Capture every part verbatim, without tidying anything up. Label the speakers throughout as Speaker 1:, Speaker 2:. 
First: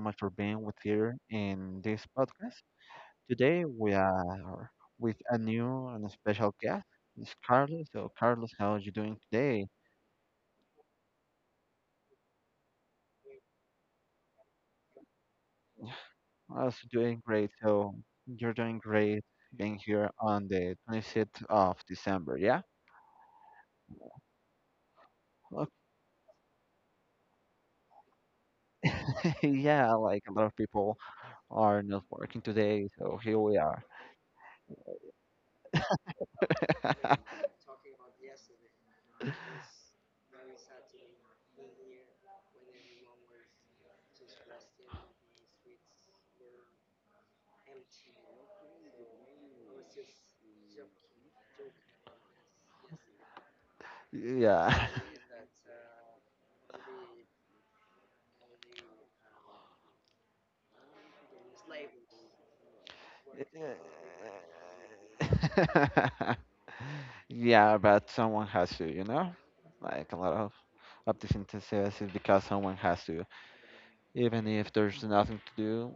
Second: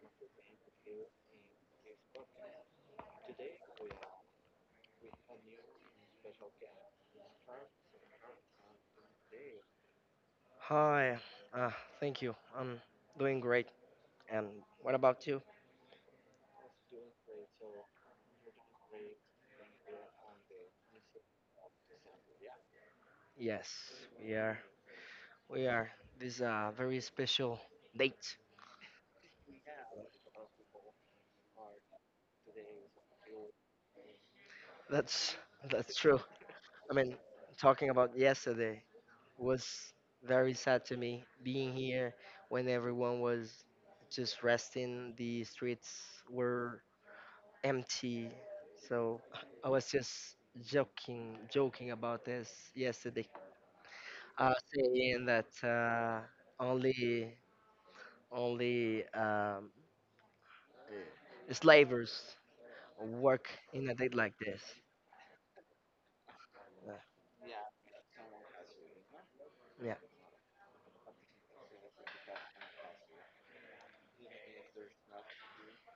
Speaker 1: much for being with here in this podcast. Today we are with a new and a special guest, it's Carlos. So Carlos, how are you doing today?
Speaker 2: Hi, uh, thank you. I'm doing great. And what about you?
Speaker 1: I was doing great. So you're doing great being here on the twenty-sixth of December, yeah?
Speaker 2: Yes, we are. We
Speaker 1: Okay,
Speaker 2: are. This is a very special date.
Speaker 1: yeah, like a lot of people are not working today, so here we are.
Speaker 2: That's that's true. I mean, talking about yesterday was very sad to me. Being here when everyone was just resting, the streets were empty. So I was just joking, joking about this yesterday. Uh,
Speaker 1: Yeah.
Speaker 2: saying that uh, only only um, slavers work in a day like this. Uh,
Speaker 1: Yeah, but someone has to, you know?
Speaker 2: yeah,
Speaker 1: Like a lot of, of this synthesis is because someone has to. Even if there's nothing to do,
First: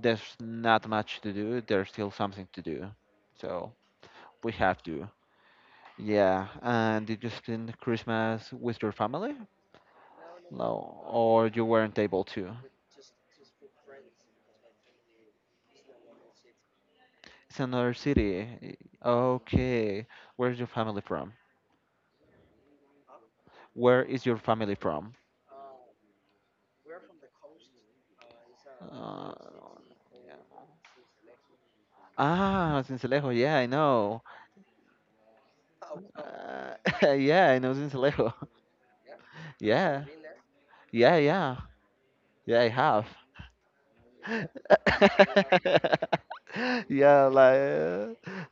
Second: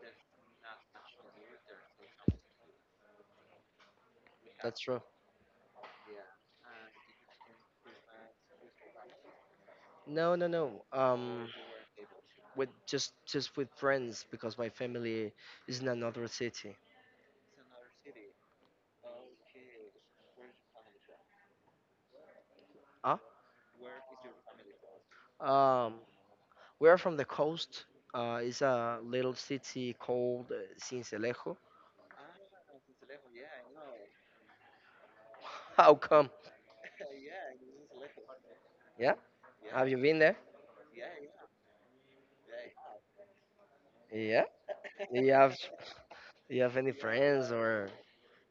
Speaker 1: there's not much to do, there's still something to do. So we have
Speaker 2: that's true.
Speaker 1: to. Yeah, and did you spend Christmas with your family?
Speaker 2: No, no, no.
Speaker 1: No, or
Speaker 2: Um,
Speaker 1: you weren't able to?
Speaker 2: with just just with friends because my family is in another city.
Speaker 1: It's another city. Okay, where's your family from?
Speaker 2: Huh?
Speaker 1: Where is your family from?
Speaker 2: Um, we are from the coast. Uh, it's a
Speaker 1: Uh,
Speaker 2: little city called uh, Sincelejo.
Speaker 1: ah, Sincelejo. Yeah, I know.
Speaker 2: How come?
Speaker 1: Uh, yeah, I know Sincelejo.
Speaker 2: Yeah. Have you
Speaker 1: Yeah.
Speaker 2: been there?
Speaker 1: Yeah, yeah. Yeah, I have.
Speaker 2: Yeah. Do you have do you have any
Speaker 1: yeah,
Speaker 2: friends
Speaker 1: like
Speaker 2: or?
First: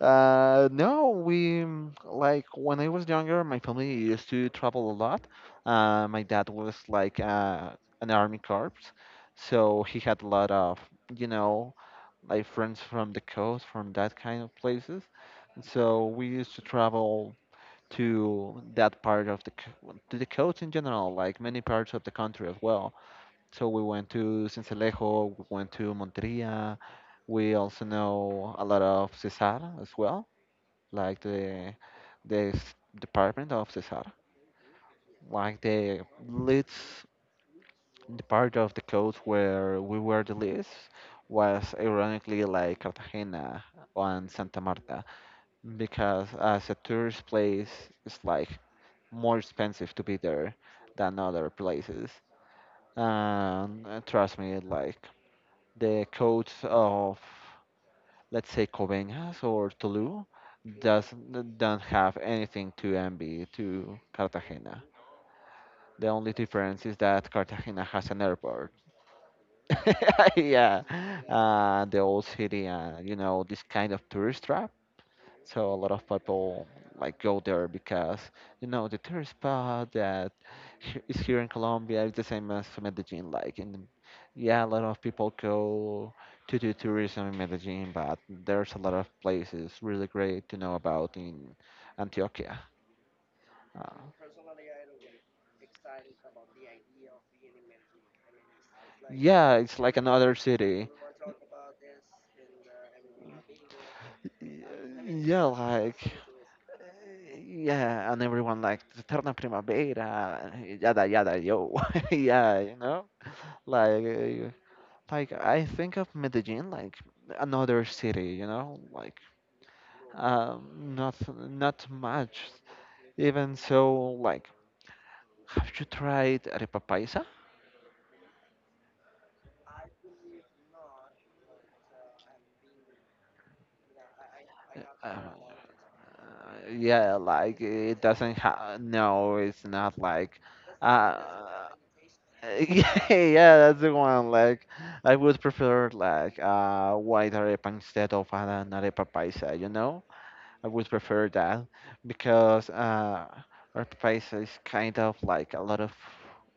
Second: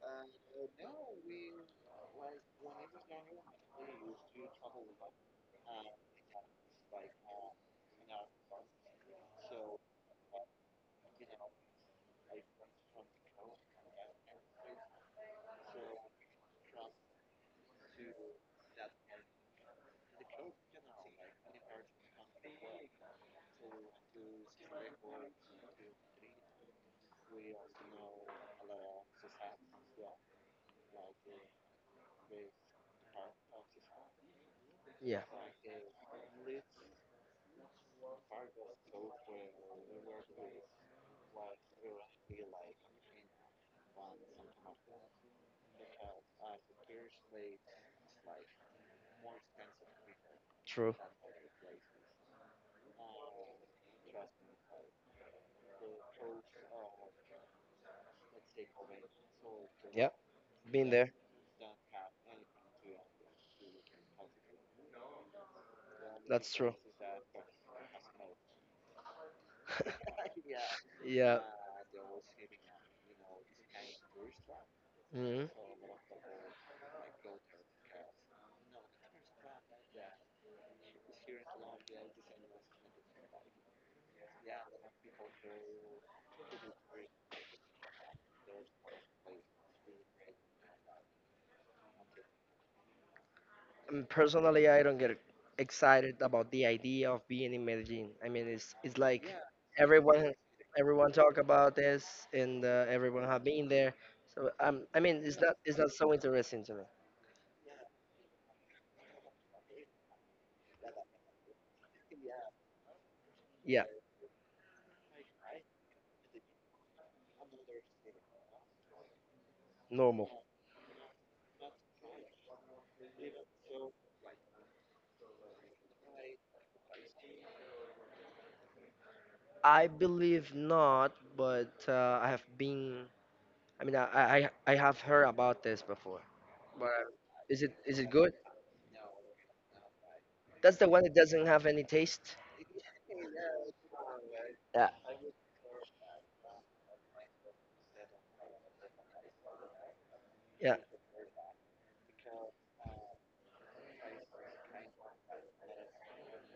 Speaker 1: uh, no, we mm, like when I was younger, my family used to travel a lot. Uh, my dad was like uh, an army corps, so he had a lot of you know like friends from the coast, from that kind of places. So we used to travel to that part of the c- to the coast in general, like many parts of the country as well. So we went to Sincelejo, we went to Monteria. We also know a lot of Cesar as well, like the the s- department of Cesar,
Speaker 2: Yeah.
Speaker 1: like the leads the part of the coast where we were the least was ironically like Cartagena and Santa Marta because as a tourist place it's like more expensive to be there
Speaker 2: True.
Speaker 1: than other places, and uh, trust me, like the codes of, let's say, Coveñas or
Speaker 2: Yeah,
Speaker 1: Tolu
Speaker 2: been
Speaker 1: does
Speaker 2: there.
Speaker 1: don't have anything to envy to Cartagena. The only
Speaker 2: That's true.
Speaker 1: difference is that Cartagena has an airport. Yeah,
Speaker 2: yeah.
Speaker 1: uh, the old city and you know this kind of tourist trap.
Speaker 2: Mhm.
Speaker 1: So a lot of people like go there because you know the tourist spot that he- is here in Colombia is the same as Medellin. Like, and yeah, a lot of people go to do tourism in Medellin, but there's a lot of places really great to know about in Antioquia. Uh,
Speaker 2: And personally, I don't get excited about the idea of being in Medellin. I mean, it's it's like
Speaker 1: yeah, it's like another
Speaker 2: everyone
Speaker 1: city.
Speaker 2: everyone talk about this, and uh, everyone have been there. So um, I mean, it's
Speaker 1: Yeah,
Speaker 2: not it's not
Speaker 1: like
Speaker 2: so interesting to me.
Speaker 1: yeah, and everyone like Terna Primavera, yada yada yo, yeah, you know,
Speaker 2: Yeah,
Speaker 1: like uh, like I think of Medellin like another city, you know, like
Speaker 2: normal.
Speaker 1: um, not not much. Even so, like, have you tried arepa paisa?
Speaker 2: I believe not, but uh, I have been. I mean, I, I I have
Speaker 1: Uh,
Speaker 2: heard about this before.
Speaker 1: uh, yeah, like
Speaker 2: Is it
Speaker 1: it
Speaker 2: is it good?
Speaker 1: doesn't have. No, it's not like.
Speaker 2: That's the one that
Speaker 1: Uh,
Speaker 2: doesn't have any taste.
Speaker 1: yeah, yeah, that's the one. Like,
Speaker 2: Yeah.
Speaker 1: I would prefer like uh white arepa instead of an arepa paisa. You know? I
Speaker 2: Yeah,
Speaker 1: would prefer that because uh, our place is kind of like a lot of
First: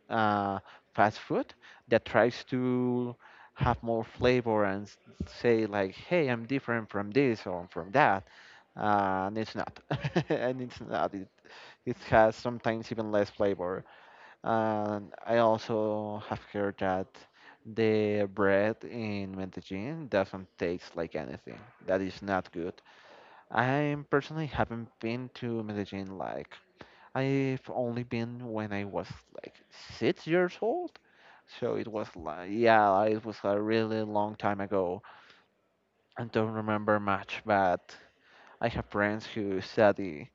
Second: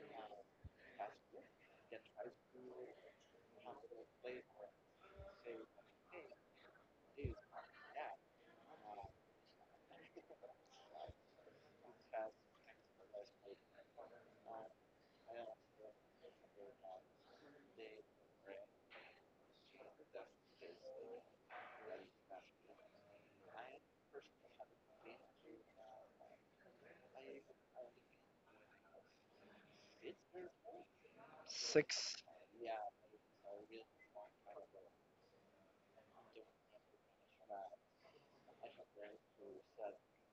Speaker 1: uh, fast food that tries to have more flavor and s- say like, "Hey, I'm different from this or from that," uh, and it's not, and it's not. It, it has sometimes even less flavor. And I also have heard that the bread in Medellin doesn't taste like anything. That is not good. I personally haven't been to Medellin, like I've only been when I was like six years old. So it was
Speaker 2: six.
Speaker 1: like yeah, it was a really long time ago. I don't remember much, but I have friends who study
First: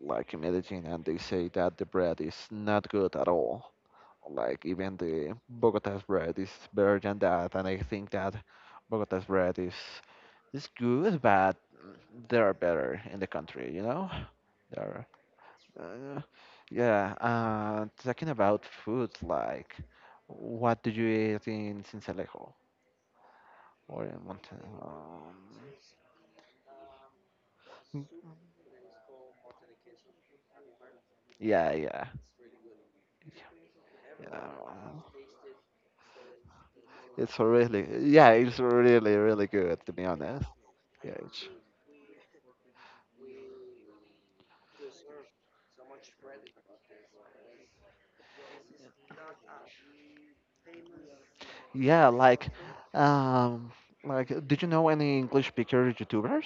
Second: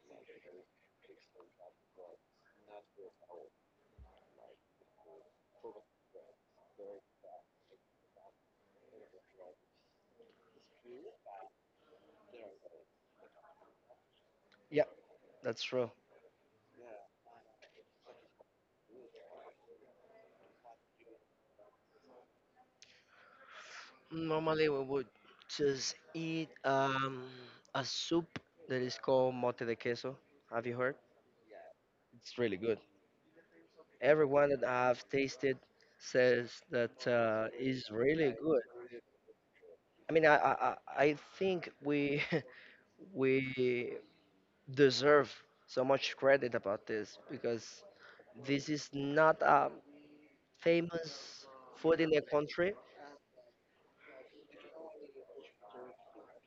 Speaker 1: like in Medellin and they say that the bread is not good at all. Like even the Bogota's bread is better than that, and I think that Bogota's bread is is good, but they are better in the country, you know?
Speaker 2: Yeah,
Speaker 1: There.
Speaker 2: that's true.
Speaker 1: Uh, yeah, uh, talking about food, like, what do you eat in Sincelejo or in Monte?
Speaker 2: Normally we would
Speaker 1: Um,
Speaker 2: just eat um, a soup that is called mote de queso. Have you heard?
Speaker 1: yeah, yeah,
Speaker 2: It's really good. Everyone that I've
Speaker 1: yeah.
Speaker 2: tasted says that
Speaker 1: It's
Speaker 2: uh, is
Speaker 1: really,
Speaker 2: really
Speaker 1: yeah,
Speaker 2: good.
Speaker 1: it's really, really good to be
Speaker 2: I mean, I
Speaker 1: honest.
Speaker 2: I, I
Speaker 1: Yeah,
Speaker 2: I
Speaker 1: it's-
Speaker 2: think we we deserve so much credit about this because this is not a famous food
Speaker 1: yeah,
Speaker 2: in the
Speaker 1: like,
Speaker 2: country.
Speaker 1: um, like, did you know any English speaker YouTubers,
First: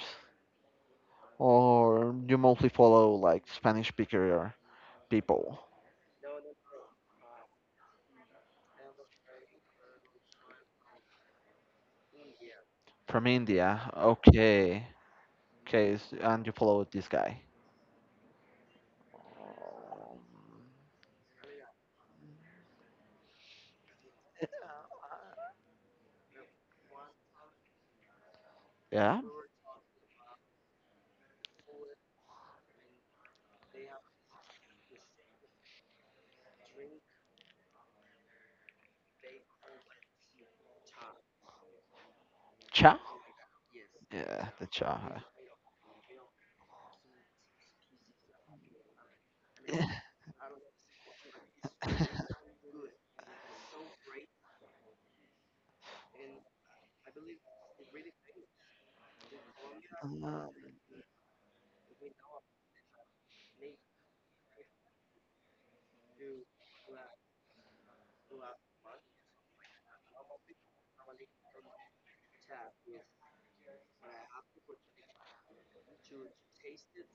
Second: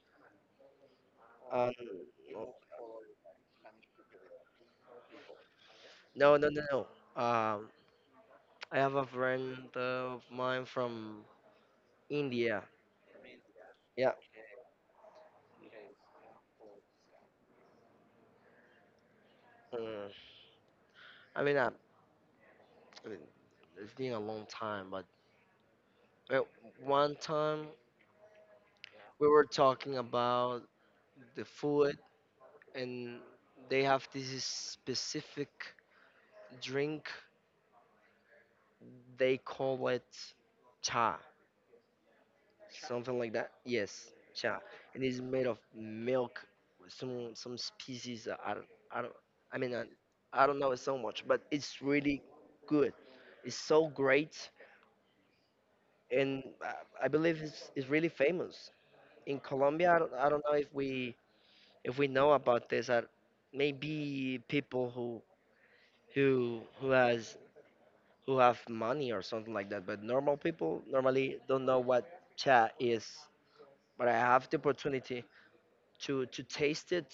Speaker 2: And
Speaker 1: or you mostly follow like Spanish speaker people
Speaker 2: no, no, no, no. Um, I have a friend of mine from India.
Speaker 1: from India?
Speaker 2: Yeah.
Speaker 1: Okay, okay, s- and you follow this guy.
Speaker 2: mm,
Speaker 1: Um,
Speaker 2: I mean, uh, I mean, it's been a long time, but uh, one time
Speaker 1: Yeah,
Speaker 2: we were talking about the food, and they have this specific drink. They call it Cha,
Speaker 1: cha.
Speaker 2: something like that. Yes,
Speaker 1: Yeah,
Speaker 2: cha,
Speaker 1: the
Speaker 2: and it's
Speaker 1: cha.
Speaker 2: made of milk, with some some species. Uh, I don't, I don't, I mean, I,
Speaker 1: Huh?
Speaker 2: I don't know it so much, but it's really good. It's so great, and I, I believe it's it's really famous in Colombia. I don't, I don't know if we if we know about this. Uh, maybe people who who who has who have money or something like that, but normal people normally don't know what cha is. But I have the opportunity to to taste it,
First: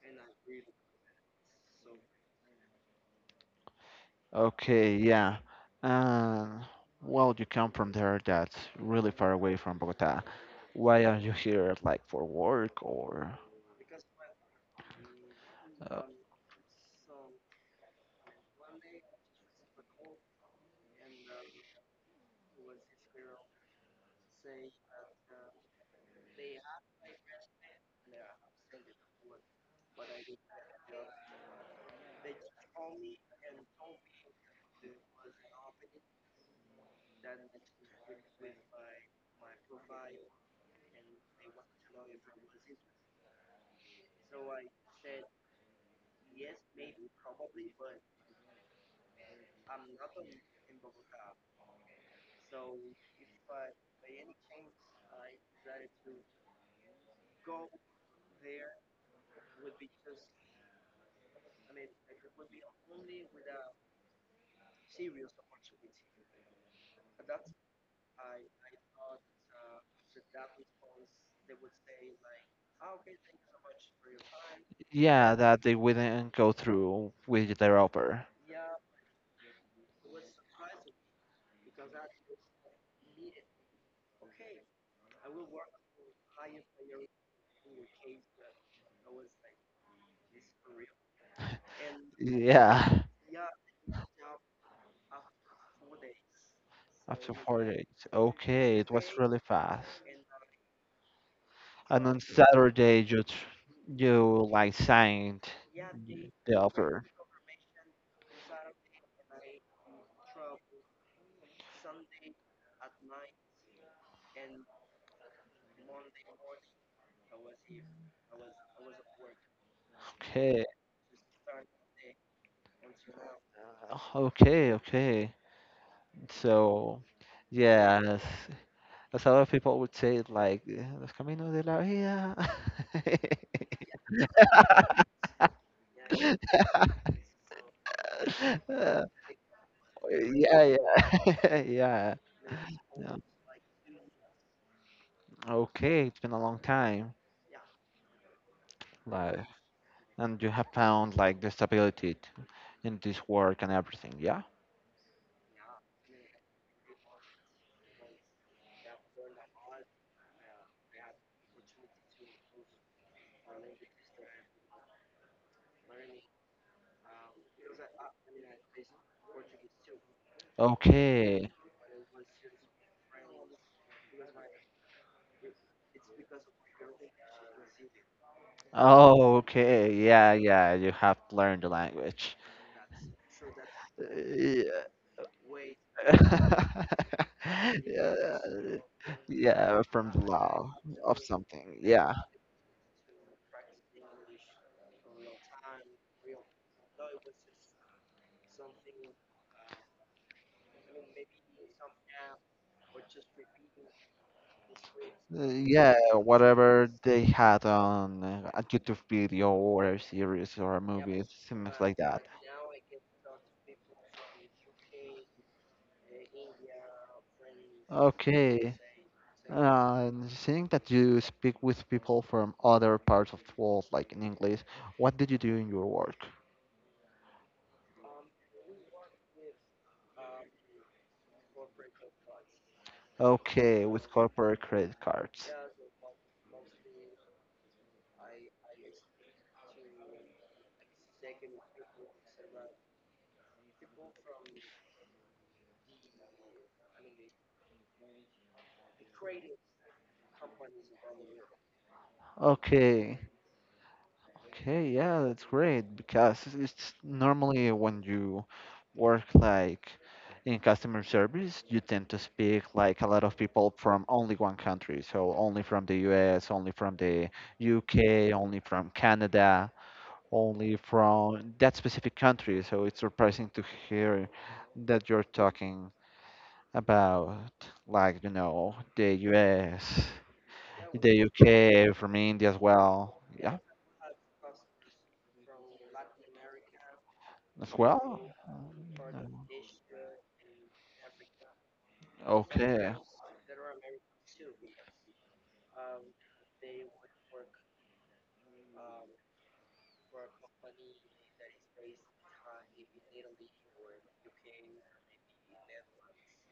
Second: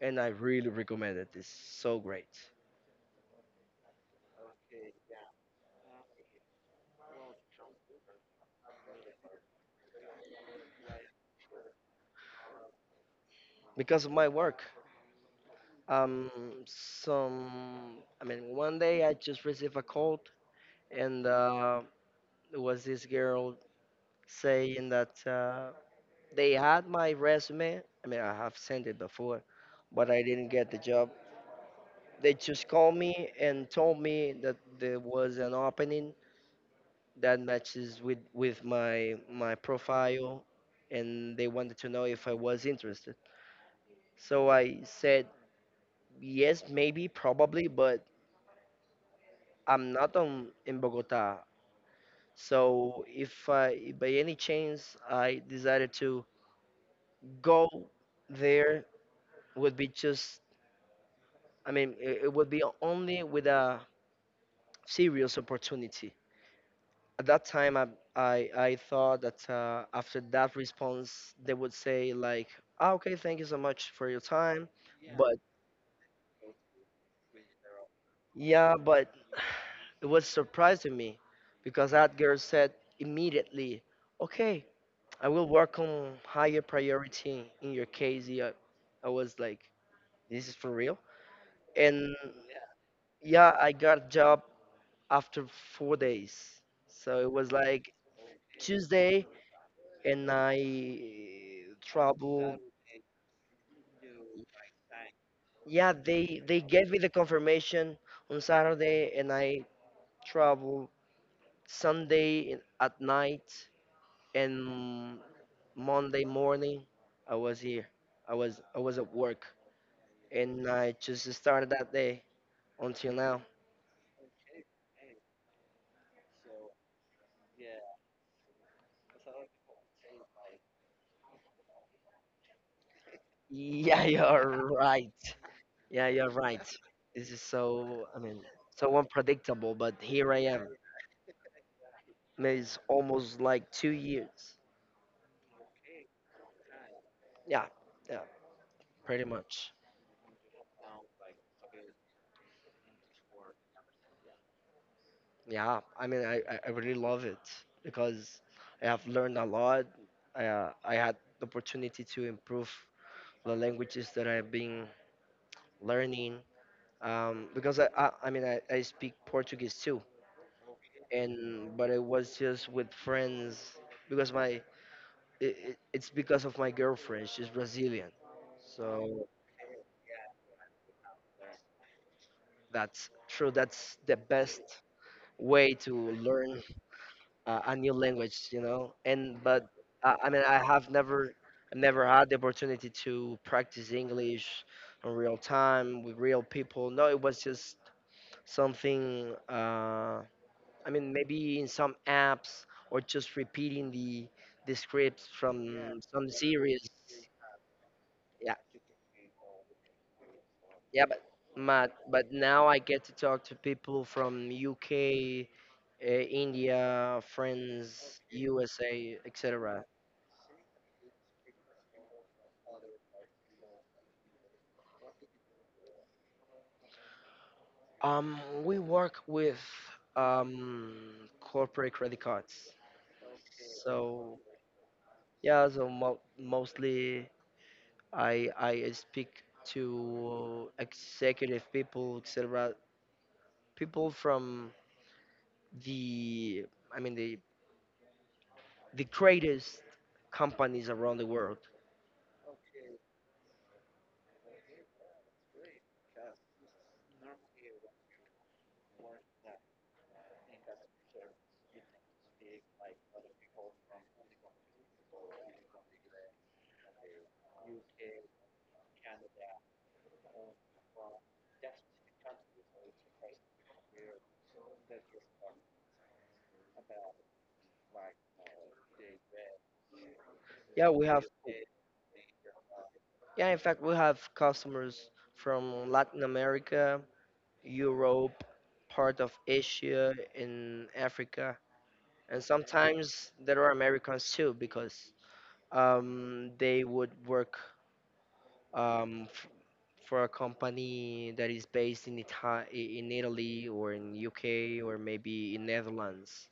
Speaker 2: and I really recommend it. It's so great
Speaker 1: Okay, yeah. Um, well, you come from there that's really far away from Bogota. Why are you here, like for work or?
Speaker 2: because of my work.
Speaker 1: Uh,
Speaker 2: Um, some I mean, one day I just received a call, and uh, it was this girl saying that uh, they had my resume. I mean, I have sent it before, but I didn't get the job. They just called me and told me that there was an opening that matches with with my my profile, and they wanted to know if I was interested. So I said, yes, maybe, probably, but I'm not on, in Bogota. So if I, if by any chance I decided to go there, would be just, I mean, it, it would be only with a serious opportunity. At that time, I, I, I thought that uh, after that response, they would say like, ah, okay, thank you so much for your time,
Speaker 1: yeah,
Speaker 2: but
Speaker 1: that they wouldn't go through with their offer.
Speaker 2: yeah, but it was surprising me because that girl said immediately, "Okay, I will work on higher priority in your case." Yeah. I was like, "This is for real?" And
Speaker 1: Yeah,
Speaker 2: yeah, I got job after four days. So it
Speaker 1: after
Speaker 2: was
Speaker 1: four days.
Speaker 2: like
Speaker 1: Okay, it was
Speaker 2: Tuesday,
Speaker 1: really fast.
Speaker 2: and I
Speaker 1: And on
Speaker 2: traveled.
Speaker 1: Saturday you tr- you like signed
Speaker 2: Yeah,
Speaker 1: y-
Speaker 2: they
Speaker 1: the
Speaker 2: they gave me
Speaker 1: offer.
Speaker 2: the confirmation on Saturday, and I traveled Sunday in- at night and Monday morning, I was here. I was I was at work,
Speaker 1: Okay,
Speaker 2: and I just started that day until now.
Speaker 1: uh, okay, okay. So, yes, as a lot of people would say, it like eh, los caminos de la vida.
Speaker 2: Yeah, you're right. Yeah, you're right. This is so I mean so
Speaker 1: Uh,
Speaker 2: unpredictable, but here I
Speaker 1: yeah,
Speaker 2: am.
Speaker 1: yeah, yeah.
Speaker 2: I mean, it's
Speaker 1: Yeah.
Speaker 2: almost like two years.
Speaker 1: Okay, it's been a long time,
Speaker 2: Yeah, yeah, pretty
Speaker 1: like,
Speaker 2: much.
Speaker 1: and you have found like the stability in this work and everything. Yeah.
Speaker 2: Yeah, I mean I I I really love it because I have learned a lot. I uh, I had the opportunity to improve the languages that I've been learning um, because I, I I mean I, I speak Portuguese too,
Speaker 1: Okay.
Speaker 2: and but it was just with friends because my it, it, it's because of my girlfriend. She's Brazilian, so
Speaker 1: Oh, okay. Yeah, yeah. You have learned the language.
Speaker 2: that's true. That's the best
Speaker 1: Yeah.
Speaker 2: way to learn uh, a new
Speaker 1: Yeah,
Speaker 2: language, you know. And but
Speaker 1: yeah, from
Speaker 2: I,
Speaker 1: the
Speaker 2: I mean I
Speaker 1: law
Speaker 2: have
Speaker 1: of
Speaker 2: never
Speaker 1: something.
Speaker 2: never
Speaker 1: Yeah,
Speaker 2: had the opportunity to practice English in real time with real people. No, it was just something. Uh, I mean, maybe in some apps or just repeating the the scripts. Yeah.
Speaker 1: Uh, yeah.
Speaker 2: From some series.
Speaker 1: Whatever they had on uh,
Speaker 2: Yeah,
Speaker 1: a YouTube video or a series or a
Speaker 2: yeah, but
Speaker 1: movie, something
Speaker 2: but,
Speaker 1: like that.
Speaker 2: but now I get to talk to people from U K, uh, India, friends,
Speaker 1: Okay.
Speaker 2: U S A, et cetera.
Speaker 1: Uh, seeing that you speak with people from other parts of the world, like in English, what did you do in your work?
Speaker 2: Um, we work with um, corporate credit cards.
Speaker 1: Okay, with
Speaker 2: So
Speaker 1: corporate credit cards.
Speaker 2: yeah, so mo- mostly I I speak to executive people, et cetera People from the I mean the the greatest companies around the world.
Speaker 1: Okay. Okay, yeah, that's great because it's it's normally when you work like in customer service, you tend to speak like a lot of people from only one country. So only from the U S, only from the U K, only from Canada, only from that specific country. So it's surprising to hear that you're talking about, like, you know, the U S,
Speaker 2: Yeah, we
Speaker 1: the
Speaker 2: have
Speaker 1: U K, from India as well.
Speaker 2: yeah,
Speaker 1: Yeah,
Speaker 2: in fact we have customers from Latin America,
Speaker 1: as well.
Speaker 2: Europe, part of
Speaker 1: Um,
Speaker 2: Asia and Africa. And
Speaker 1: Okay,
Speaker 2: sometimes there are Americans too because um, they would work um, f- for a company that is based in Ita- i- in Italy or in U K or maybe in Netherlands.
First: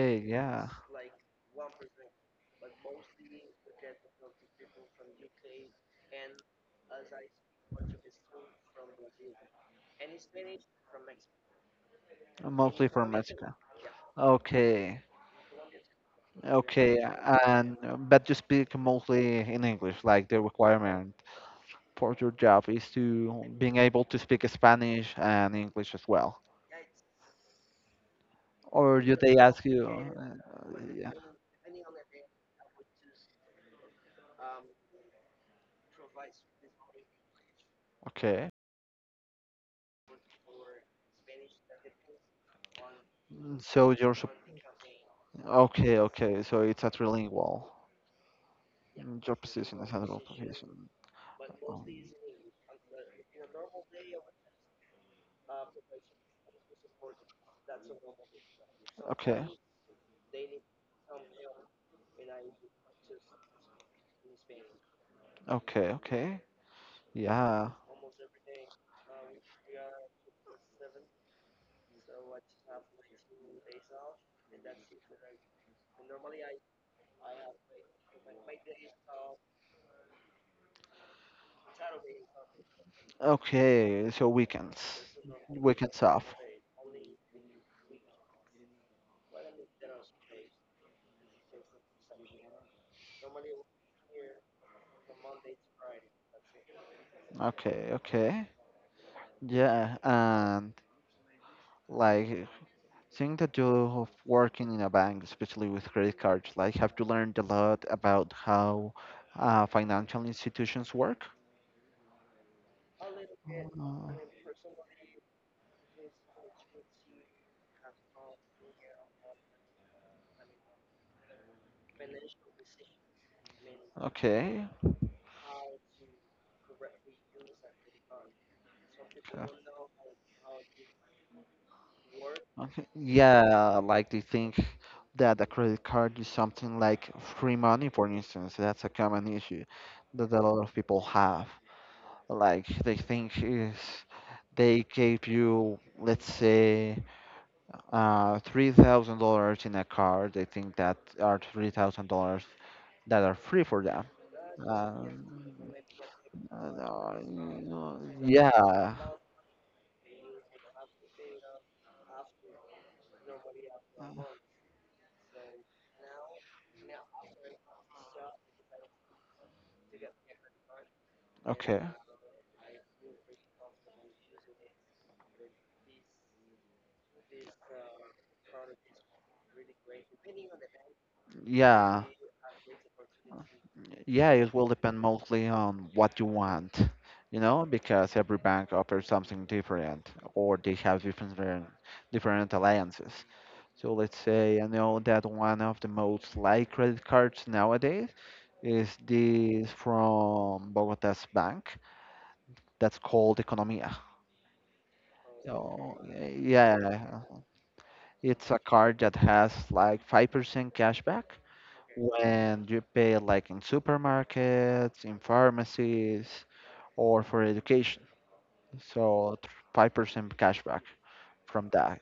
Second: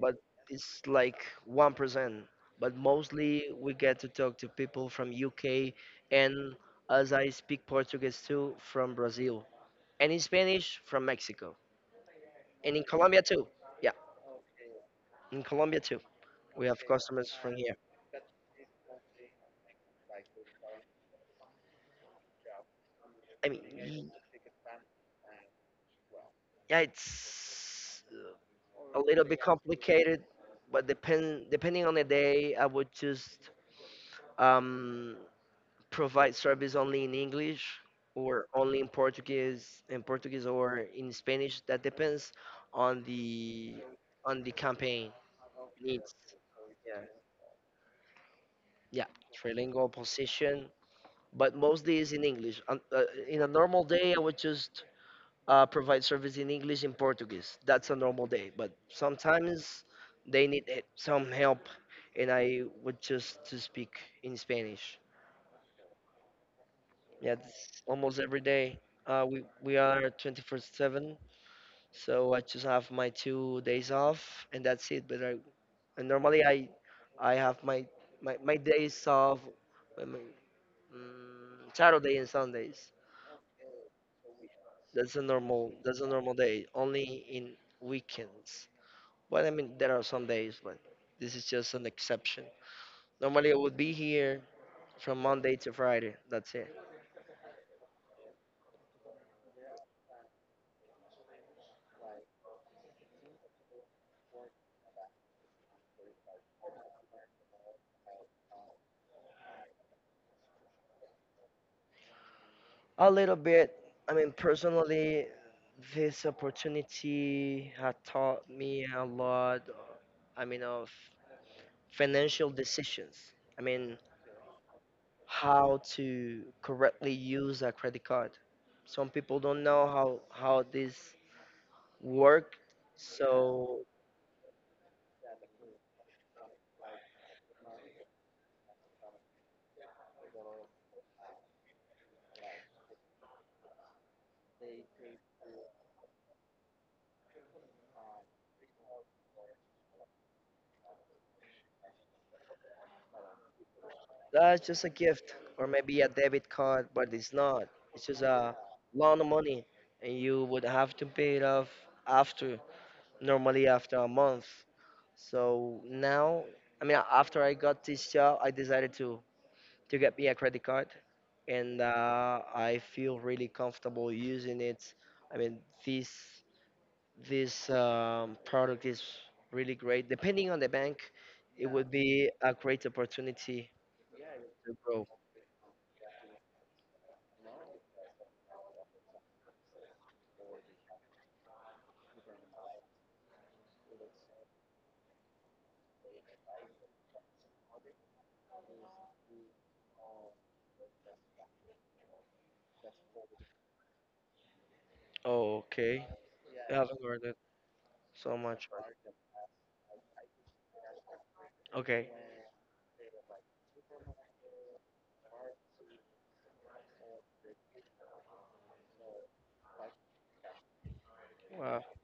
Speaker 2: But
Speaker 1: yeah.
Speaker 2: it's like one percent. But mostly we get to talk to people from U K and, as I speak Portuguese too, from Brazil. And in Spanish, from Mexico. And in
Speaker 1: Mostly from
Speaker 2: Colombia too.
Speaker 1: Mexico.
Speaker 2: Yeah,
Speaker 1: Okay,
Speaker 2: in Colombia too. We have
Speaker 1: okay,
Speaker 2: customers from here.
Speaker 1: and but you speak mostly in English, like the requirement for your job is to
Speaker 2: I mean,
Speaker 1: being able
Speaker 2: y-
Speaker 1: to speak Spanish and English as well.
Speaker 2: yeah, it's uh, a
Speaker 1: Or you,
Speaker 2: little
Speaker 1: they
Speaker 2: bit
Speaker 1: ask you,
Speaker 2: complicated,
Speaker 1: uh,
Speaker 2: but
Speaker 1: yeah.
Speaker 2: depend depending on the day, I would just um, provide service only in English or
Speaker 1: Okay.
Speaker 2: only in Portuguese, in Portuguese or in Spanish. That depends on the
Speaker 1: So you're sup-
Speaker 2: on the campaign
Speaker 1: okay,
Speaker 2: needs.
Speaker 1: okay. So it's a
Speaker 2: Yeah,
Speaker 1: trilingual.
Speaker 2: yeah,
Speaker 1: Mm, your position
Speaker 2: trilingual
Speaker 1: is a trilingual
Speaker 2: position,
Speaker 1: position.
Speaker 2: but
Speaker 1: Um,
Speaker 2: mostly is in English. On, uh, in a normal day, I would just uh, provide service in English and Portuguese. That's a normal day, but
Speaker 1: Okay,
Speaker 2: sometimes they need it- some help, and I would just to speak in Spanish.
Speaker 1: okay, okay.
Speaker 2: Yeah,
Speaker 1: Yeah.
Speaker 2: it's almost every day. Uh, we we are twenty-four seven, so I just have my two days off, and that's it. But I and normally I I have my my, my days off, uh, my, mm, Saturday and Sundays.
Speaker 1: Okay. So weekends,
Speaker 2: That's a normal that's
Speaker 1: weekends
Speaker 2: a normal
Speaker 1: off.
Speaker 2: day. Only in weekends. Well, I mean there are some days, but this is just an exception. Normally I would be here from Monday to Friday. That's it.
Speaker 1: Okay, okay. Yeah, and like think that you of working in a bank, especially with credit cards, like have you learned a lot about how uh, financial institutions work?
Speaker 2: A little bit.
Speaker 1: Uh,
Speaker 2: I mean, personally, this opportunity had taught me a lot. I mean, of financial decisions. I mean,
Speaker 1: okay.
Speaker 2: how to correctly use a credit card. Some people
Speaker 1: Okay.
Speaker 2: don't know how how this work,
Speaker 1: Okay.
Speaker 2: so
Speaker 1: Yeah, like they think that a credit card is something like free money, for instance. That's a common issue that a lot of people have. Like they think is they gave you, let's say, uh, three thousand dollars in a car. They think that are three thousand dollars that are free for them.
Speaker 2: that's just a
Speaker 1: Um,
Speaker 2: gift or maybe a debit card, but
Speaker 1: uh,
Speaker 2: it's not. It's just a
Speaker 1: yeah.
Speaker 2: loan of money, and you would have to pay it off after, normally after a month. So now, I mean, after I got this job, I decided to to get me a credit card, and
Speaker 1: Okay.
Speaker 2: uh, I feel really comfortable using it. I mean, this this um, product is really great. Depending on the bank, it would
Speaker 1: Yeah.
Speaker 2: be a great opportunity
Speaker 1: Yeah, it will
Speaker 2: to
Speaker 1: depend
Speaker 2: grow.
Speaker 1: mostly on what you want, you know, because every bank offers something different, or they have different different alliances. So let's say I know that one of the most liked credit cards nowadays is this from Bogota's bank that's called Economia.
Speaker 2: Oh,
Speaker 1: So
Speaker 2: okay. I
Speaker 1: yeah,
Speaker 2: haven't heard it so
Speaker 1: it's a
Speaker 2: much,
Speaker 1: card
Speaker 2: but
Speaker 1: that has like five percent cashback
Speaker 2: okay.
Speaker 1: when you pay like in supermarkets, in pharmacies, or for education. So five percent cashback from
Speaker 2: Wow.
Speaker 1: that.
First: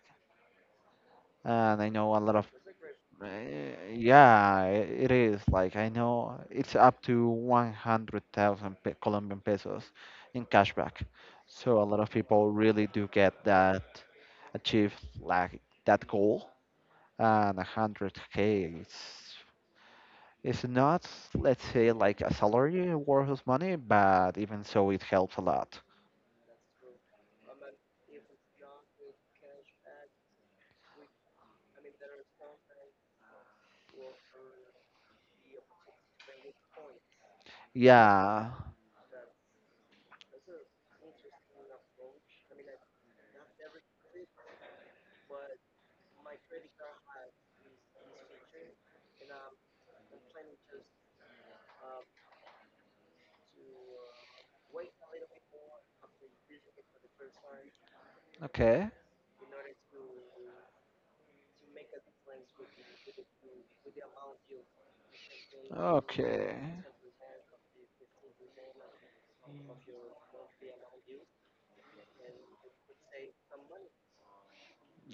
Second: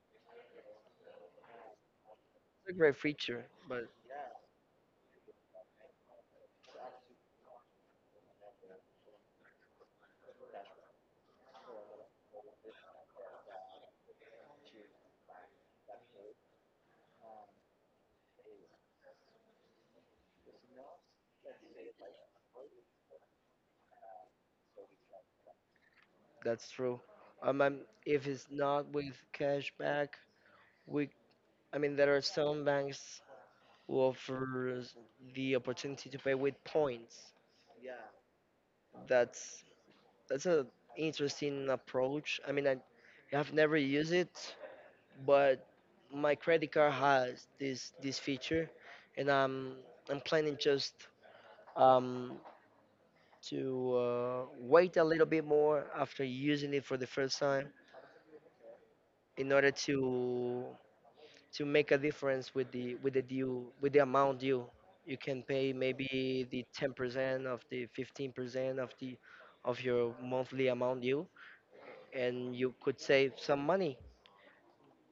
Speaker 1: And I know a lot of
Speaker 2: It's a great
Speaker 1: uh,
Speaker 2: feature, but
Speaker 1: yeah, it is like I know it's up to one hundred thousand pe- Colombian pesos in cashback. So a lot of people really do get that achieve like that goal, and one hundred k it's it's not let's say like a salary worth of money, but even so it helps a lot.
Speaker 2: that's true. Um, I'm- if it's not with cashback, We, I mean, there are some banks who offer the opportunity to pay with points.
Speaker 1: Yeah.
Speaker 2: That's that's a interesting approach. I mean, I, have never used it, but my credit card has this this feature, and I'm I'm planning just um to uh, wait a little bit more after using it for the first time
Speaker 1: Okay.
Speaker 2: in order to to make a difference with the with the due with the amount due. You can pay maybe
Speaker 1: Okay.
Speaker 2: the ten percent of the fifteen percent of the of your monthly amount due, and you could save some money.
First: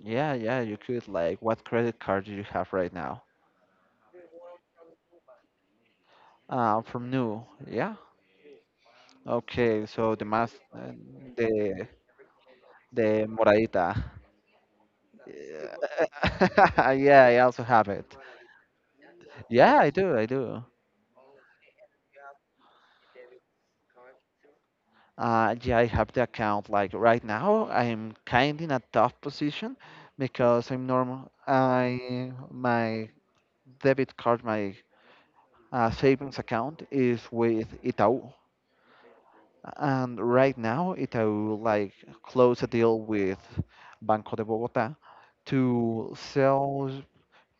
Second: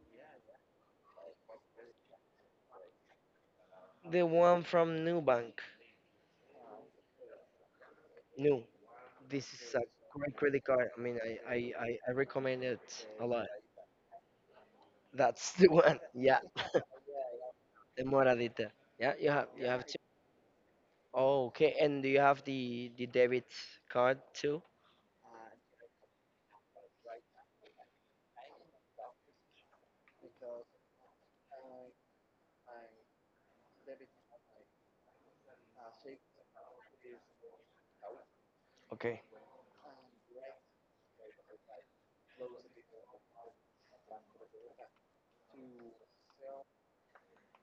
Speaker 1: Yeah, yeah, you could. Like, what credit card do you have right now?
Speaker 2: The one from New Bank,
Speaker 1: Uh, from New. Yeah.
Speaker 2: New. This is a
Speaker 1: Okay, so the
Speaker 2: great
Speaker 1: mas
Speaker 2: credit card.
Speaker 1: uh,
Speaker 2: I mean, I I,
Speaker 1: the
Speaker 2: I, I recommend it a
Speaker 1: the
Speaker 2: lot.
Speaker 1: Moradita.
Speaker 2: That's the one. Yeah,
Speaker 1: Yeah, yeah, I also have
Speaker 2: the
Speaker 1: it.
Speaker 2: Moradita. Yeah, you have you
Speaker 1: Yeah,
Speaker 2: have
Speaker 1: I
Speaker 2: to.
Speaker 1: do, I do.
Speaker 2: Oh, okay. And do you have the the debit card too?
Speaker 1: Uh, yeah, I have the account. Like right now, I'm kind in a tough position because I'm normal. I my debit card, my uh, savings account is with Itaú.
Speaker 2: Okay.
Speaker 1: And right now, it will like close a deal with Banco de Bogota to sell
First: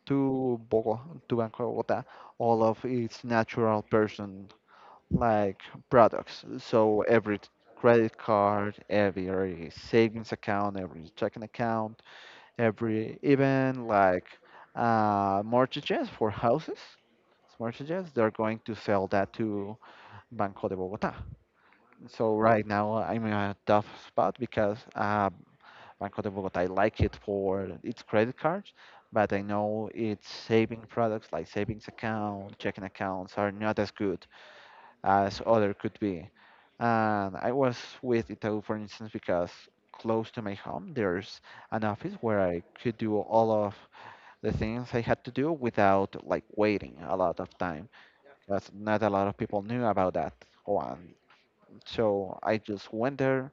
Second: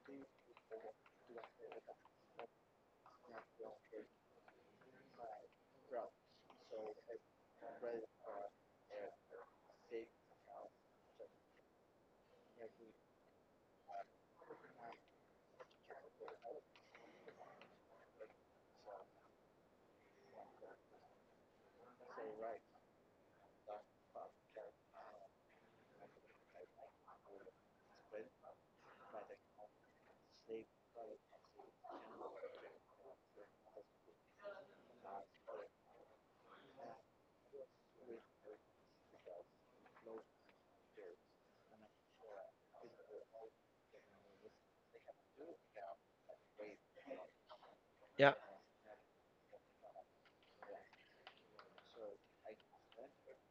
Speaker 1: to Bogota, to Banco de Bogota all of its natural person like products. So every t- credit card, every savings account, every checking account, every even like uh, mortgages for houses, mortgages, they're going to sell that to Banco de Bogota. So right now I'm in a tough spot because uh, Banco de Bogota, I like it for its credit cards, but I know its saving products like savings account, checking accounts are not as good as other could be. And I was with Itaú, for instance, because close to my home there's an office where I could do all of the things I had to do without like waiting a lot of time.
Speaker 2: Yeah.
Speaker 1: That's not a lot of people knew about that one. So I just went there,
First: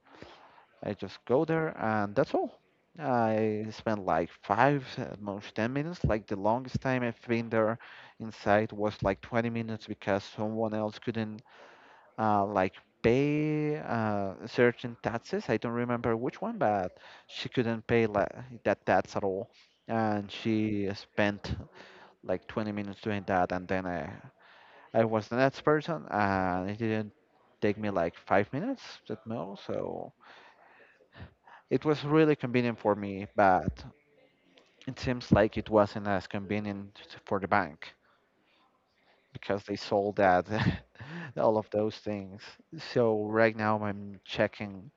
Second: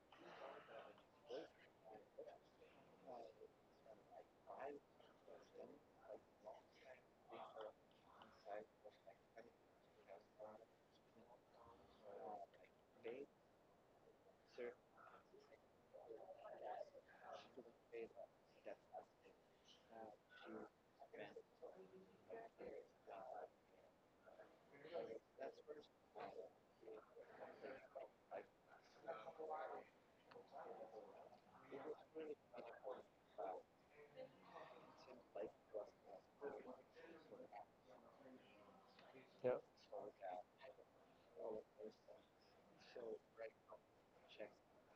Speaker 1: I just go there and that's all. I spent like five, at most ten minutes. Like the longest time I've been there inside was like twenty minutes because someone else couldn't uh, like pay uh, certain taxes. I don't remember which one, but she couldn't pay la that tax at all. And she spent like twenty minutes doing that. And then I, I was the next person and it didn't take me like five minutes at most. So. It was really convenient for me, but it seems like it wasn't as convenient for the bank
Speaker 2: Yeah.
Speaker 1: because they sold that all of those things. So right now I'm checking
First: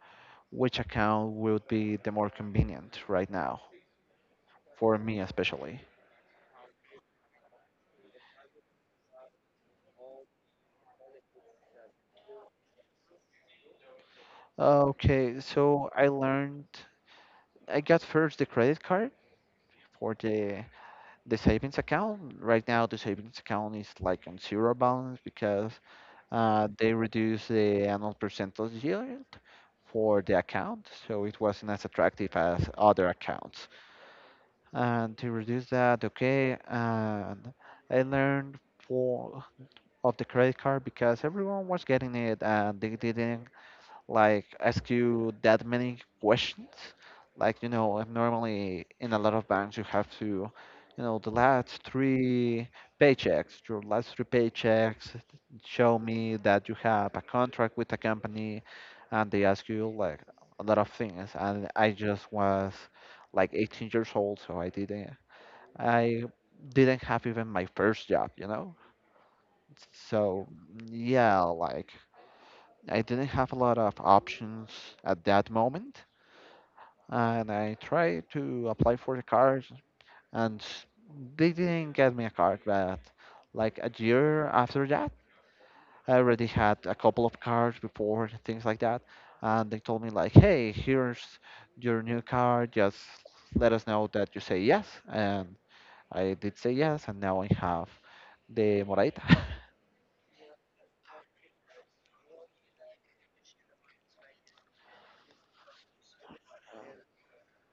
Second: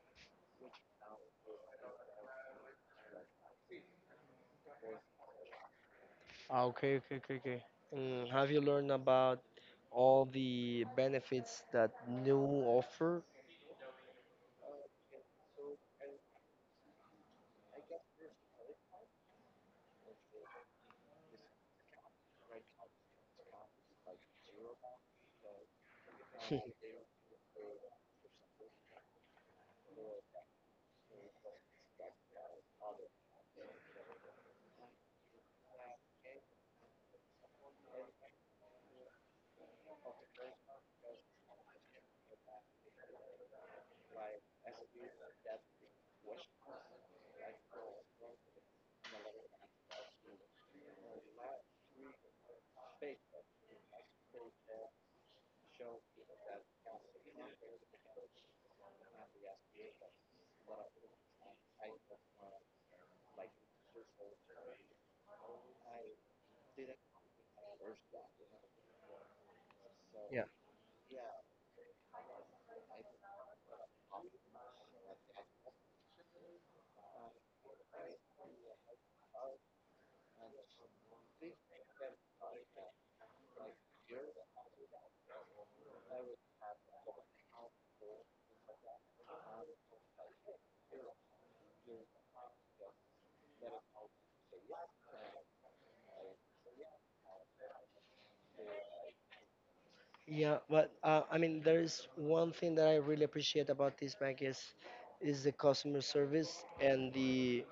Speaker 1: which account would be the more convenient right now for me especially.
Speaker 2: Ah, okay. Mm, have you learned about all the benefits that new offer?
Speaker 1: Okay, so I learned I got first the credit card for the the savings account. Right now the savings account is like on zero balance because Uh, they reduced the annual percentage yield for the account, so it wasn't as attractive as other accounts. And to reduce that, okay, and I learned for of the credit card because everyone was getting it and they didn't like ask you that many questions. Like, you know, I'm normally in a lot of banks, you have to, you know, the last three paychecks, your last three paychecks show me that you have a contract with a company, and they ask you like a lot of things. And I just was like eighteen years old, so I didn't, I didn't have even my first job, you know?
Speaker 2: Yeah,
Speaker 1: So, yeah, like I didn't have a lot of options at that moment, and I tried to apply for the card, and they didn't get me a card. But like a year after that, I already had a couple of cards before and things like that, and they told me like, "Hey, here's your new card. Just let us know that you say yes." And I did say yes, and now I have the Moraita.
Speaker 2: yeah, but uh, I mean, there is one thing that I really appreciate about this bank is is the customer service and the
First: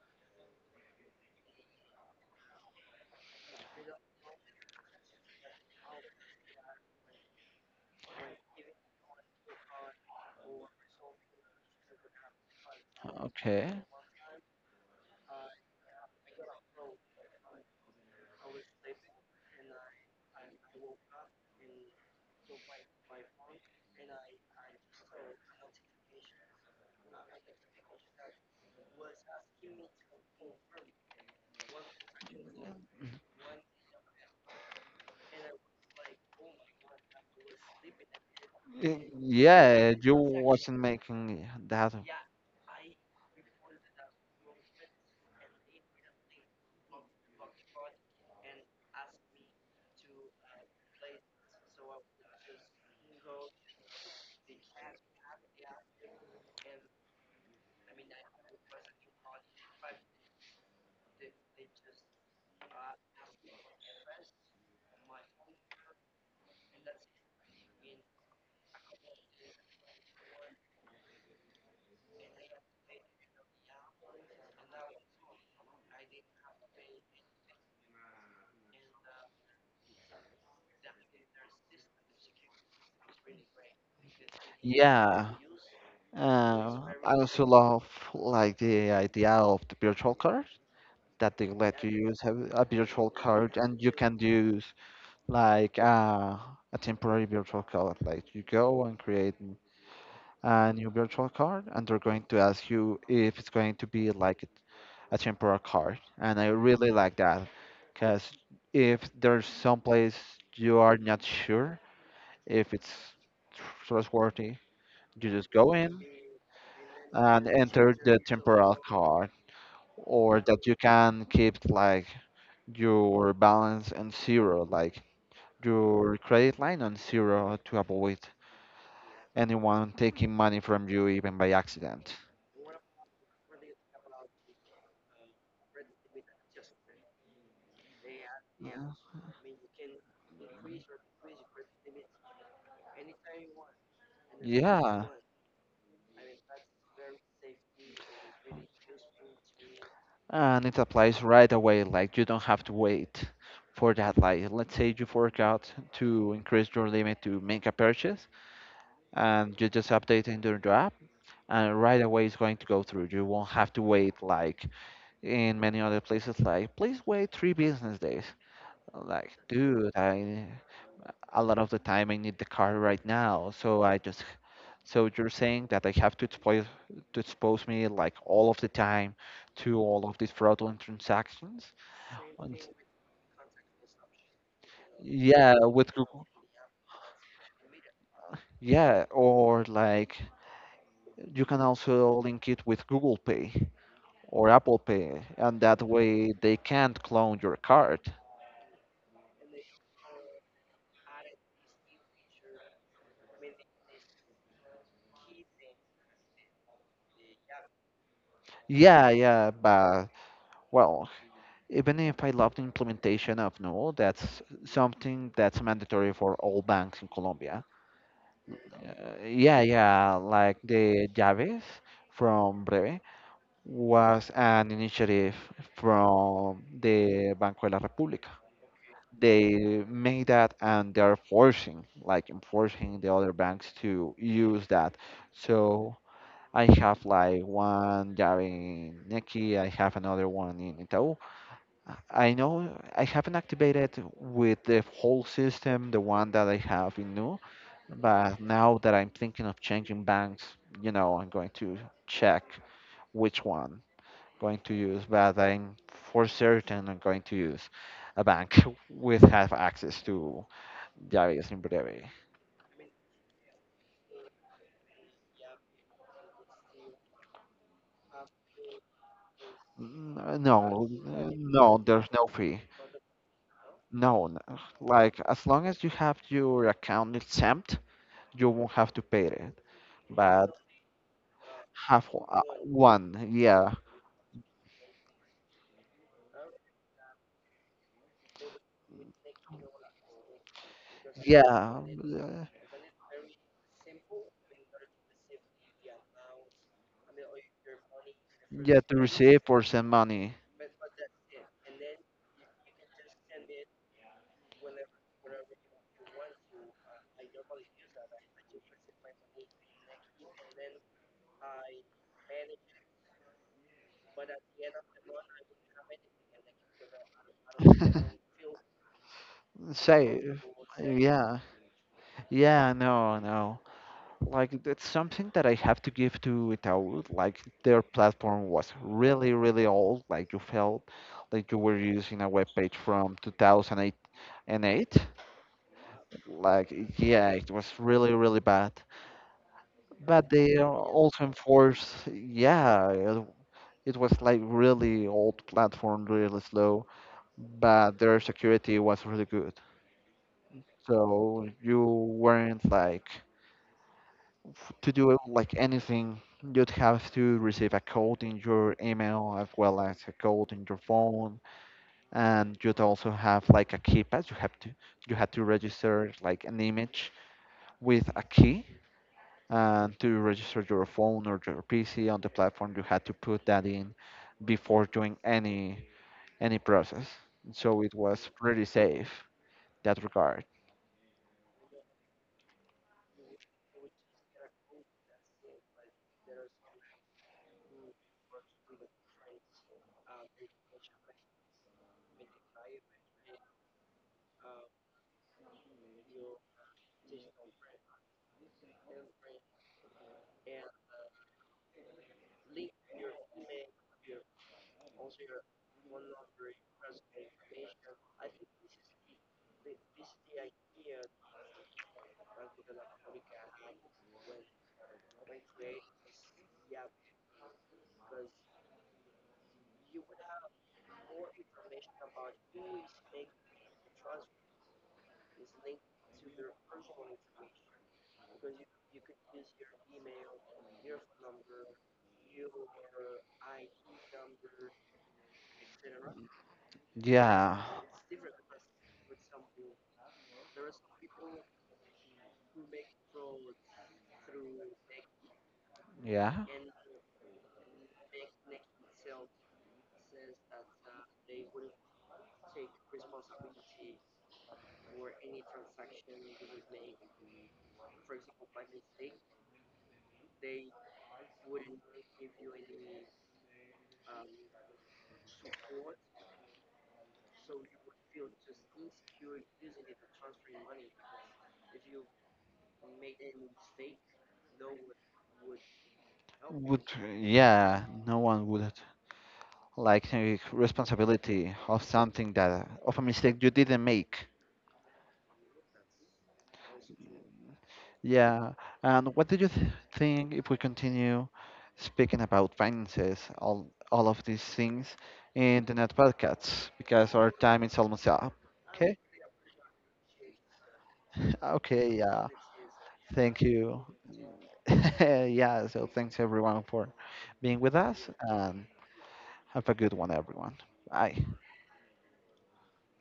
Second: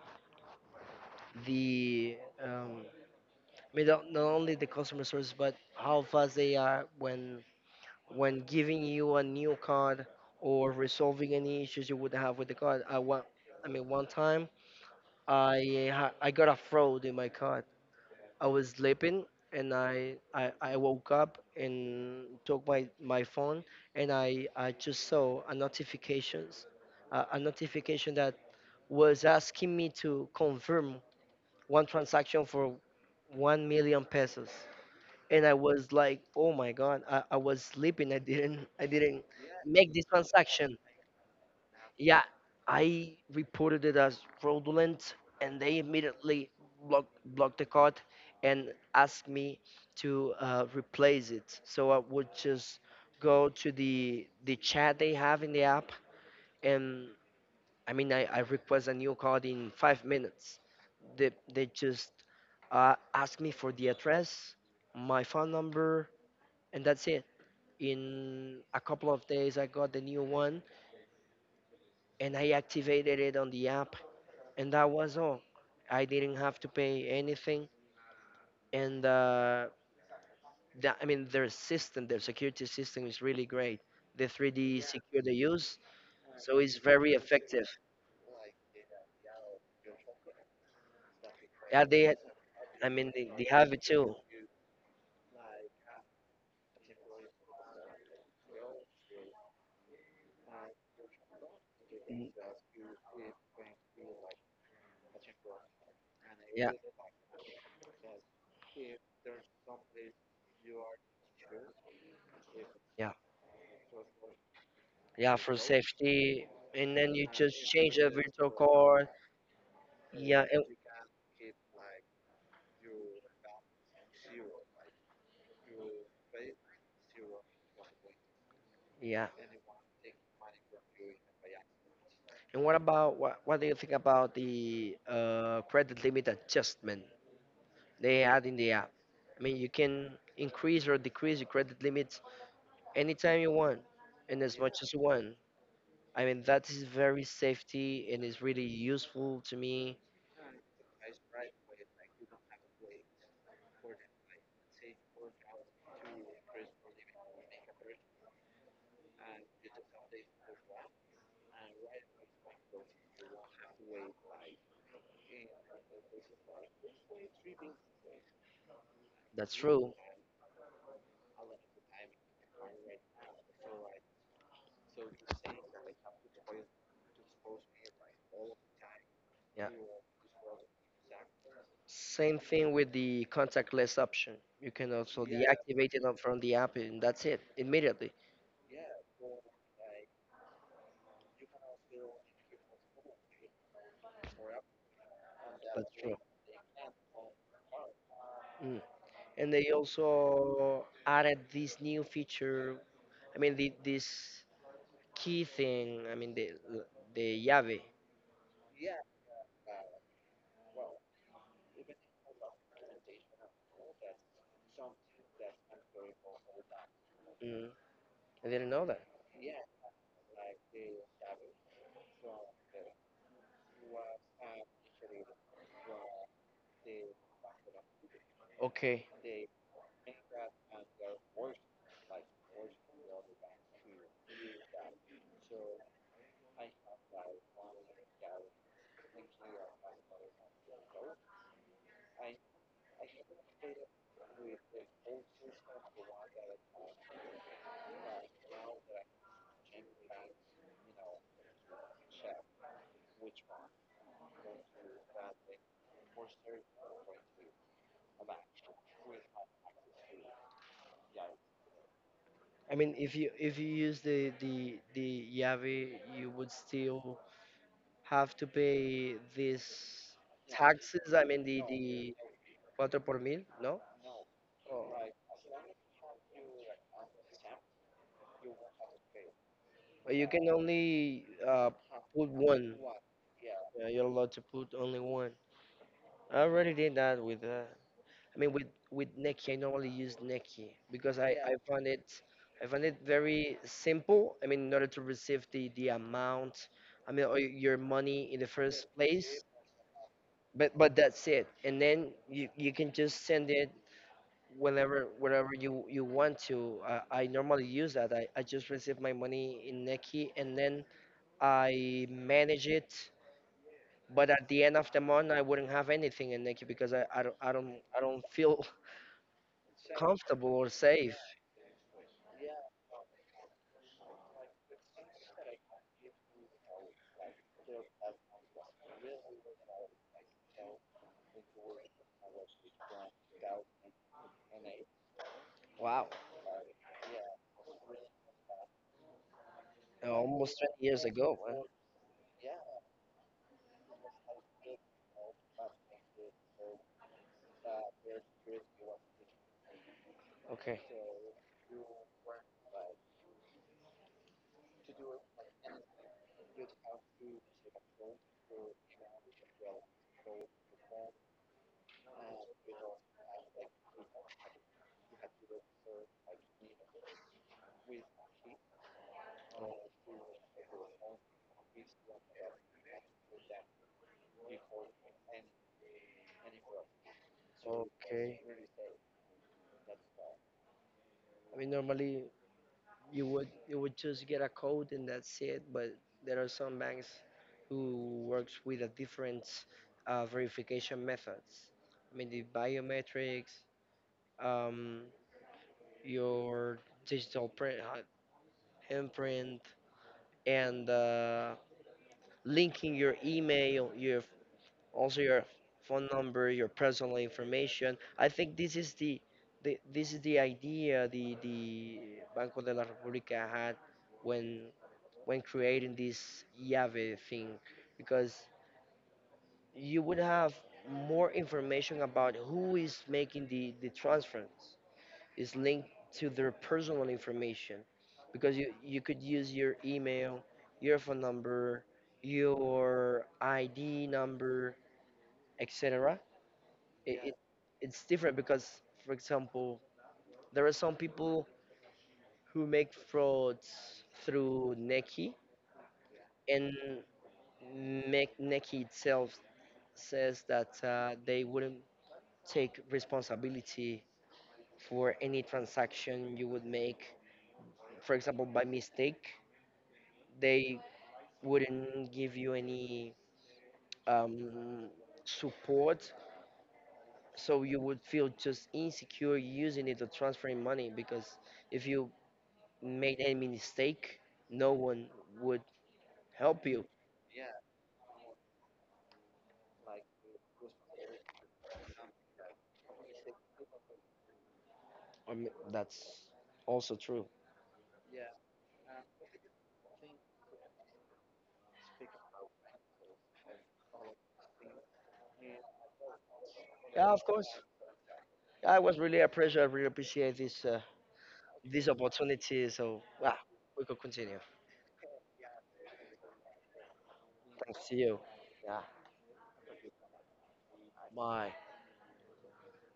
Speaker 2: the um, I mean, not not only the customer service, but how fast they are when when giving you a new card or resolving any issues you would have with the card. I want, I
Speaker 1: Okay.
Speaker 2: mean, one time I ha- I got a fraud in my card. I was sleeping, and I, I, I woke up and took my, my phone, and I, I just saw a notifications, uh, a notification that was asking me to confirm one transaction for one million pesos. And I was like, oh my god, I, I was sleeping, I didn't, I
Speaker 1: Y-
Speaker 2: didn't
Speaker 1: Yeah,
Speaker 2: make this
Speaker 1: you
Speaker 2: transaction.
Speaker 1: wasn't making that.
Speaker 2: Yeah, I reported it as fraudulent, and they immediately blocked blocked the card and asked me to uh, replace it. So I would just go to the the chat they have in the app, and I mean I, I request a new card in five minutes. They they just uh, ask me for the address, my phone number, and that's it. In a couple of days, I got the new one and I activated it on the app, and that was all. I didn't have to pay anything, and uh, the, I mean their system, their security system is really great. The three D secure they
Speaker 1: Yeah.
Speaker 2: use, so it's
Speaker 1: Uh,
Speaker 2: very
Speaker 1: I also
Speaker 2: effective.
Speaker 1: love like the idea of the virtual card that they
Speaker 2: Yeah,
Speaker 1: let you
Speaker 2: they,
Speaker 1: use a, a
Speaker 2: I mean
Speaker 1: virtual
Speaker 2: they, they
Speaker 1: card
Speaker 2: have it
Speaker 1: and you
Speaker 2: too.
Speaker 1: can use like uh, a temporary virtual card. Like you go and create n- a new virtual card and they're going
Speaker 2: Mm,
Speaker 1: to ask you if it's going to be like a temporary card. And I
Speaker 2: yeah,
Speaker 1: really like that because if there's some place you are not sure if it's
Speaker 2: yeah,
Speaker 1: trustworthy, you
Speaker 2: yeah,
Speaker 1: just
Speaker 2: for
Speaker 1: go in
Speaker 2: safety, and then you
Speaker 1: and
Speaker 2: just change
Speaker 1: enter
Speaker 2: the
Speaker 1: the
Speaker 2: virtual
Speaker 1: temporal
Speaker 2: card.
Speaker 1: card, or
Speaker 2: Yeah, and,
Speaker 1: that you can keep like your balance on zero, like your credit line on zero to avoid
Speaker 2: yeah.
Speaker 1: anyone taking money from you even by accident.
Speaker 2: And what about what? What do you think about the uh, credit limit adjustment they add in the app? I mean, you can increase or decrease your credit limits anytime you want and as much as you
Speaker 1: Yeah,
Speaker 2: want. I mean, that is very safety and is really useful to me.
Speaker 1: and it applies right away. Like you don't have to wait for that. Like let's say you forgot to increase your limit to make a purchase, and you just update into the app and right away it's going to go through. You won't have to wait like in many other places like, please wait three business days. I'm like,
Speaker 2: That's
Speaker 1: dude,
Speaker 2: true.
Speaker 1: I a lot of the time I need the car right now. So I just so you're saying that I have to expose to expose me like all of the time
Speaker 2: Yeah.
Speaker 1: to all of these fraudulent transactions?
Speaker 2: Same
Speaker 1: And
Speaker 2: thing with the contactless option. You can also
Speaker 1: yeah, with
Speaker 2: deactivate it up
Speaker 1: Google.
Speaker 2: from the app, and that's it, immediately.
Speaker 1: Yeah, or like you can also link it with Google Pay or Apple Pay, and that
Speaker 2: That's true.
Speaker 1: way they can't clone your card.
Speaker 2: Mm. And they also added this new feature. I mean, the, this key thing. I mean, the the llave.
Speaker 1: Yeah, yeah, but well, even if I love the implementation of no, that's something that's mandatory for all banks in Colombia.
Speaker 2: Mm. I didn't know that.
Speaker 1: Uh, yeah, yeah, like the Llaves from Breve was an initiative from the Banco de la República.
Speaker 2: Okay.
Speaker 1: They made that and they're forcing, like enforcing the other banks to use that. So I have like one job in Neki. I have another one in Itaú. I know I haven't activated with the whole system, the one that I have in Nu, but now that I'm thinking of changing banks, you know, I'm going to check which one going to use, but I'm for certain I'm going to use a bank with have access to Javis in Breve.
Speaker 2: I mean, if you if you use the the the Yavi, you would still have to pay these
Speaker 1: N- No,
Speaker 2: taxes. I
Speaker 1: uh,
Speaker 2: mean, the
Speaker 1: no, there's
Speaker 2: the
Speaker 1: no fee.
Speaker 2: cuatro por mil, no?
Speaker 1: No, n- like as long as you have your account exempt, you won't have to pay it.
Speaker 2: Or you can
Speaker 1: But
Speaker 2: only uh,
Speaker 1: have o-
Speaker 2: put
Speaker 1: uh,
Speaker 2: one.
Speaker 1: one, yeah,
Speaker 2: Yeah, you're allowed to put only one. I already did that with. Uh, I mean, with with Neki. I normally use Neki because I I
Speaker 1: yeah,
Speaker 2: find it,
Speaker 1: yeah,
Speaker 2: I find it very simple. I mean, in order to receive the the amount, I mean, or your money in the
Speaker 1: yeah,
Speaker 2: first
Speaker 1: to receive
Speaker 2: place,
Speaker 1: or send money.
Speaker 2: but but that's it, and then you you can just send it whenever, wherever you you want to. uh, I normally use that. I, I just receive my money in Neki, and then I manage it. But at the end of the month, I wouldn't have anything in Neki, because i, I don't i don't I don't feel
Speaker 1: Save,
Speaker 2: comfortable or safe.
Speaker 1: yeah, yeah, no, no, like that's something that I have to give to Itaú. Like their platform was really, really old. Like you felt like you were using a web page from two thousand eight and eight.
Speaker 2: Wow.
Speaker 1: Like yeah, it was really, really bad. But they
Speaker 2: Almost twenty years
Speaker 1: also
Speaker 2: ago, man.
Speaker 1: enforced yeah, it it was like really old platform, really slow. But their security was really good.
Speaker 2: Okay.
Speaker 1: So you weren't like f- to do like anything, you'd have to receive a code in your email as well as a code in your phone, and you'd also have like a keypad. You have to you had to register like an image with a key, and to register your phone or your P C on the platform, you had to put that in before doing any any process. So it was
Speaker 2: okay
Speaker 1: pretty safe that regard.
Speaker 2: I mean, normally you would, you would just get a code and that's it. But there are some banks who works with a different uh, verification methods. I mean the biometrics, um, your digital print, uh, imprint, and uh, linking your email, your, also your phone number, your personal information. I think this is the, the this is the idea the the Banco de la República had when when creating this Yave thing, because you would have more information about who is making the, the transference. It's linked to their personal information, because you, you could use your email, your phone number, your I D number, et cetera. It, it,
Speaker 1: Yeah,
Speaker 2: it's different because, for example, there are some people who make frauds through Neki,
Speaker 1: yeah
Speaker 2: and make Neki itself says that uh, they wouldn't take responsibility for any transaction you would make. For example, by mistake, they wouldn't give you any um, support, so you would feel just insecure using it or transferring money, because if you made any mistake, no one would help you.
Speaker 1: would yeah no one would like take responsibility of something that of a mistake you didn't make.
Speaker 2: I mean, that's also true.
Speaker 1: Yeah, and what do you th- think if we continue speaking about finances, all all of these things in the net podcasts
Speaker 2: Yeah,
Speaker 1: because
Speaker 2: of
Speaker 1: our
Speaker 2: course.
Speaker 1: time is almost up.
Speaker 2: Yeah, it was
Speaker 1: Okay,
Speaker 2: really a pleasure. I really appreciate this uh, this
Speaker 1: okay, yeah,
Speaker 2: opportunity. So yeah,
Speaker 1: thank
Speaker 2: we
Speaker 1: you.
Speaker 2: could continue.
Speaker 1: yeah, so thanks everyone for being with
Speaker 2: Thanks to
Speaker 1: us
Speaker 2: you.
Speaker 1: and
Speaker 2: Yeah,
Speaker 1: have a good one, everyone. Bye.
Speaker 2: bye.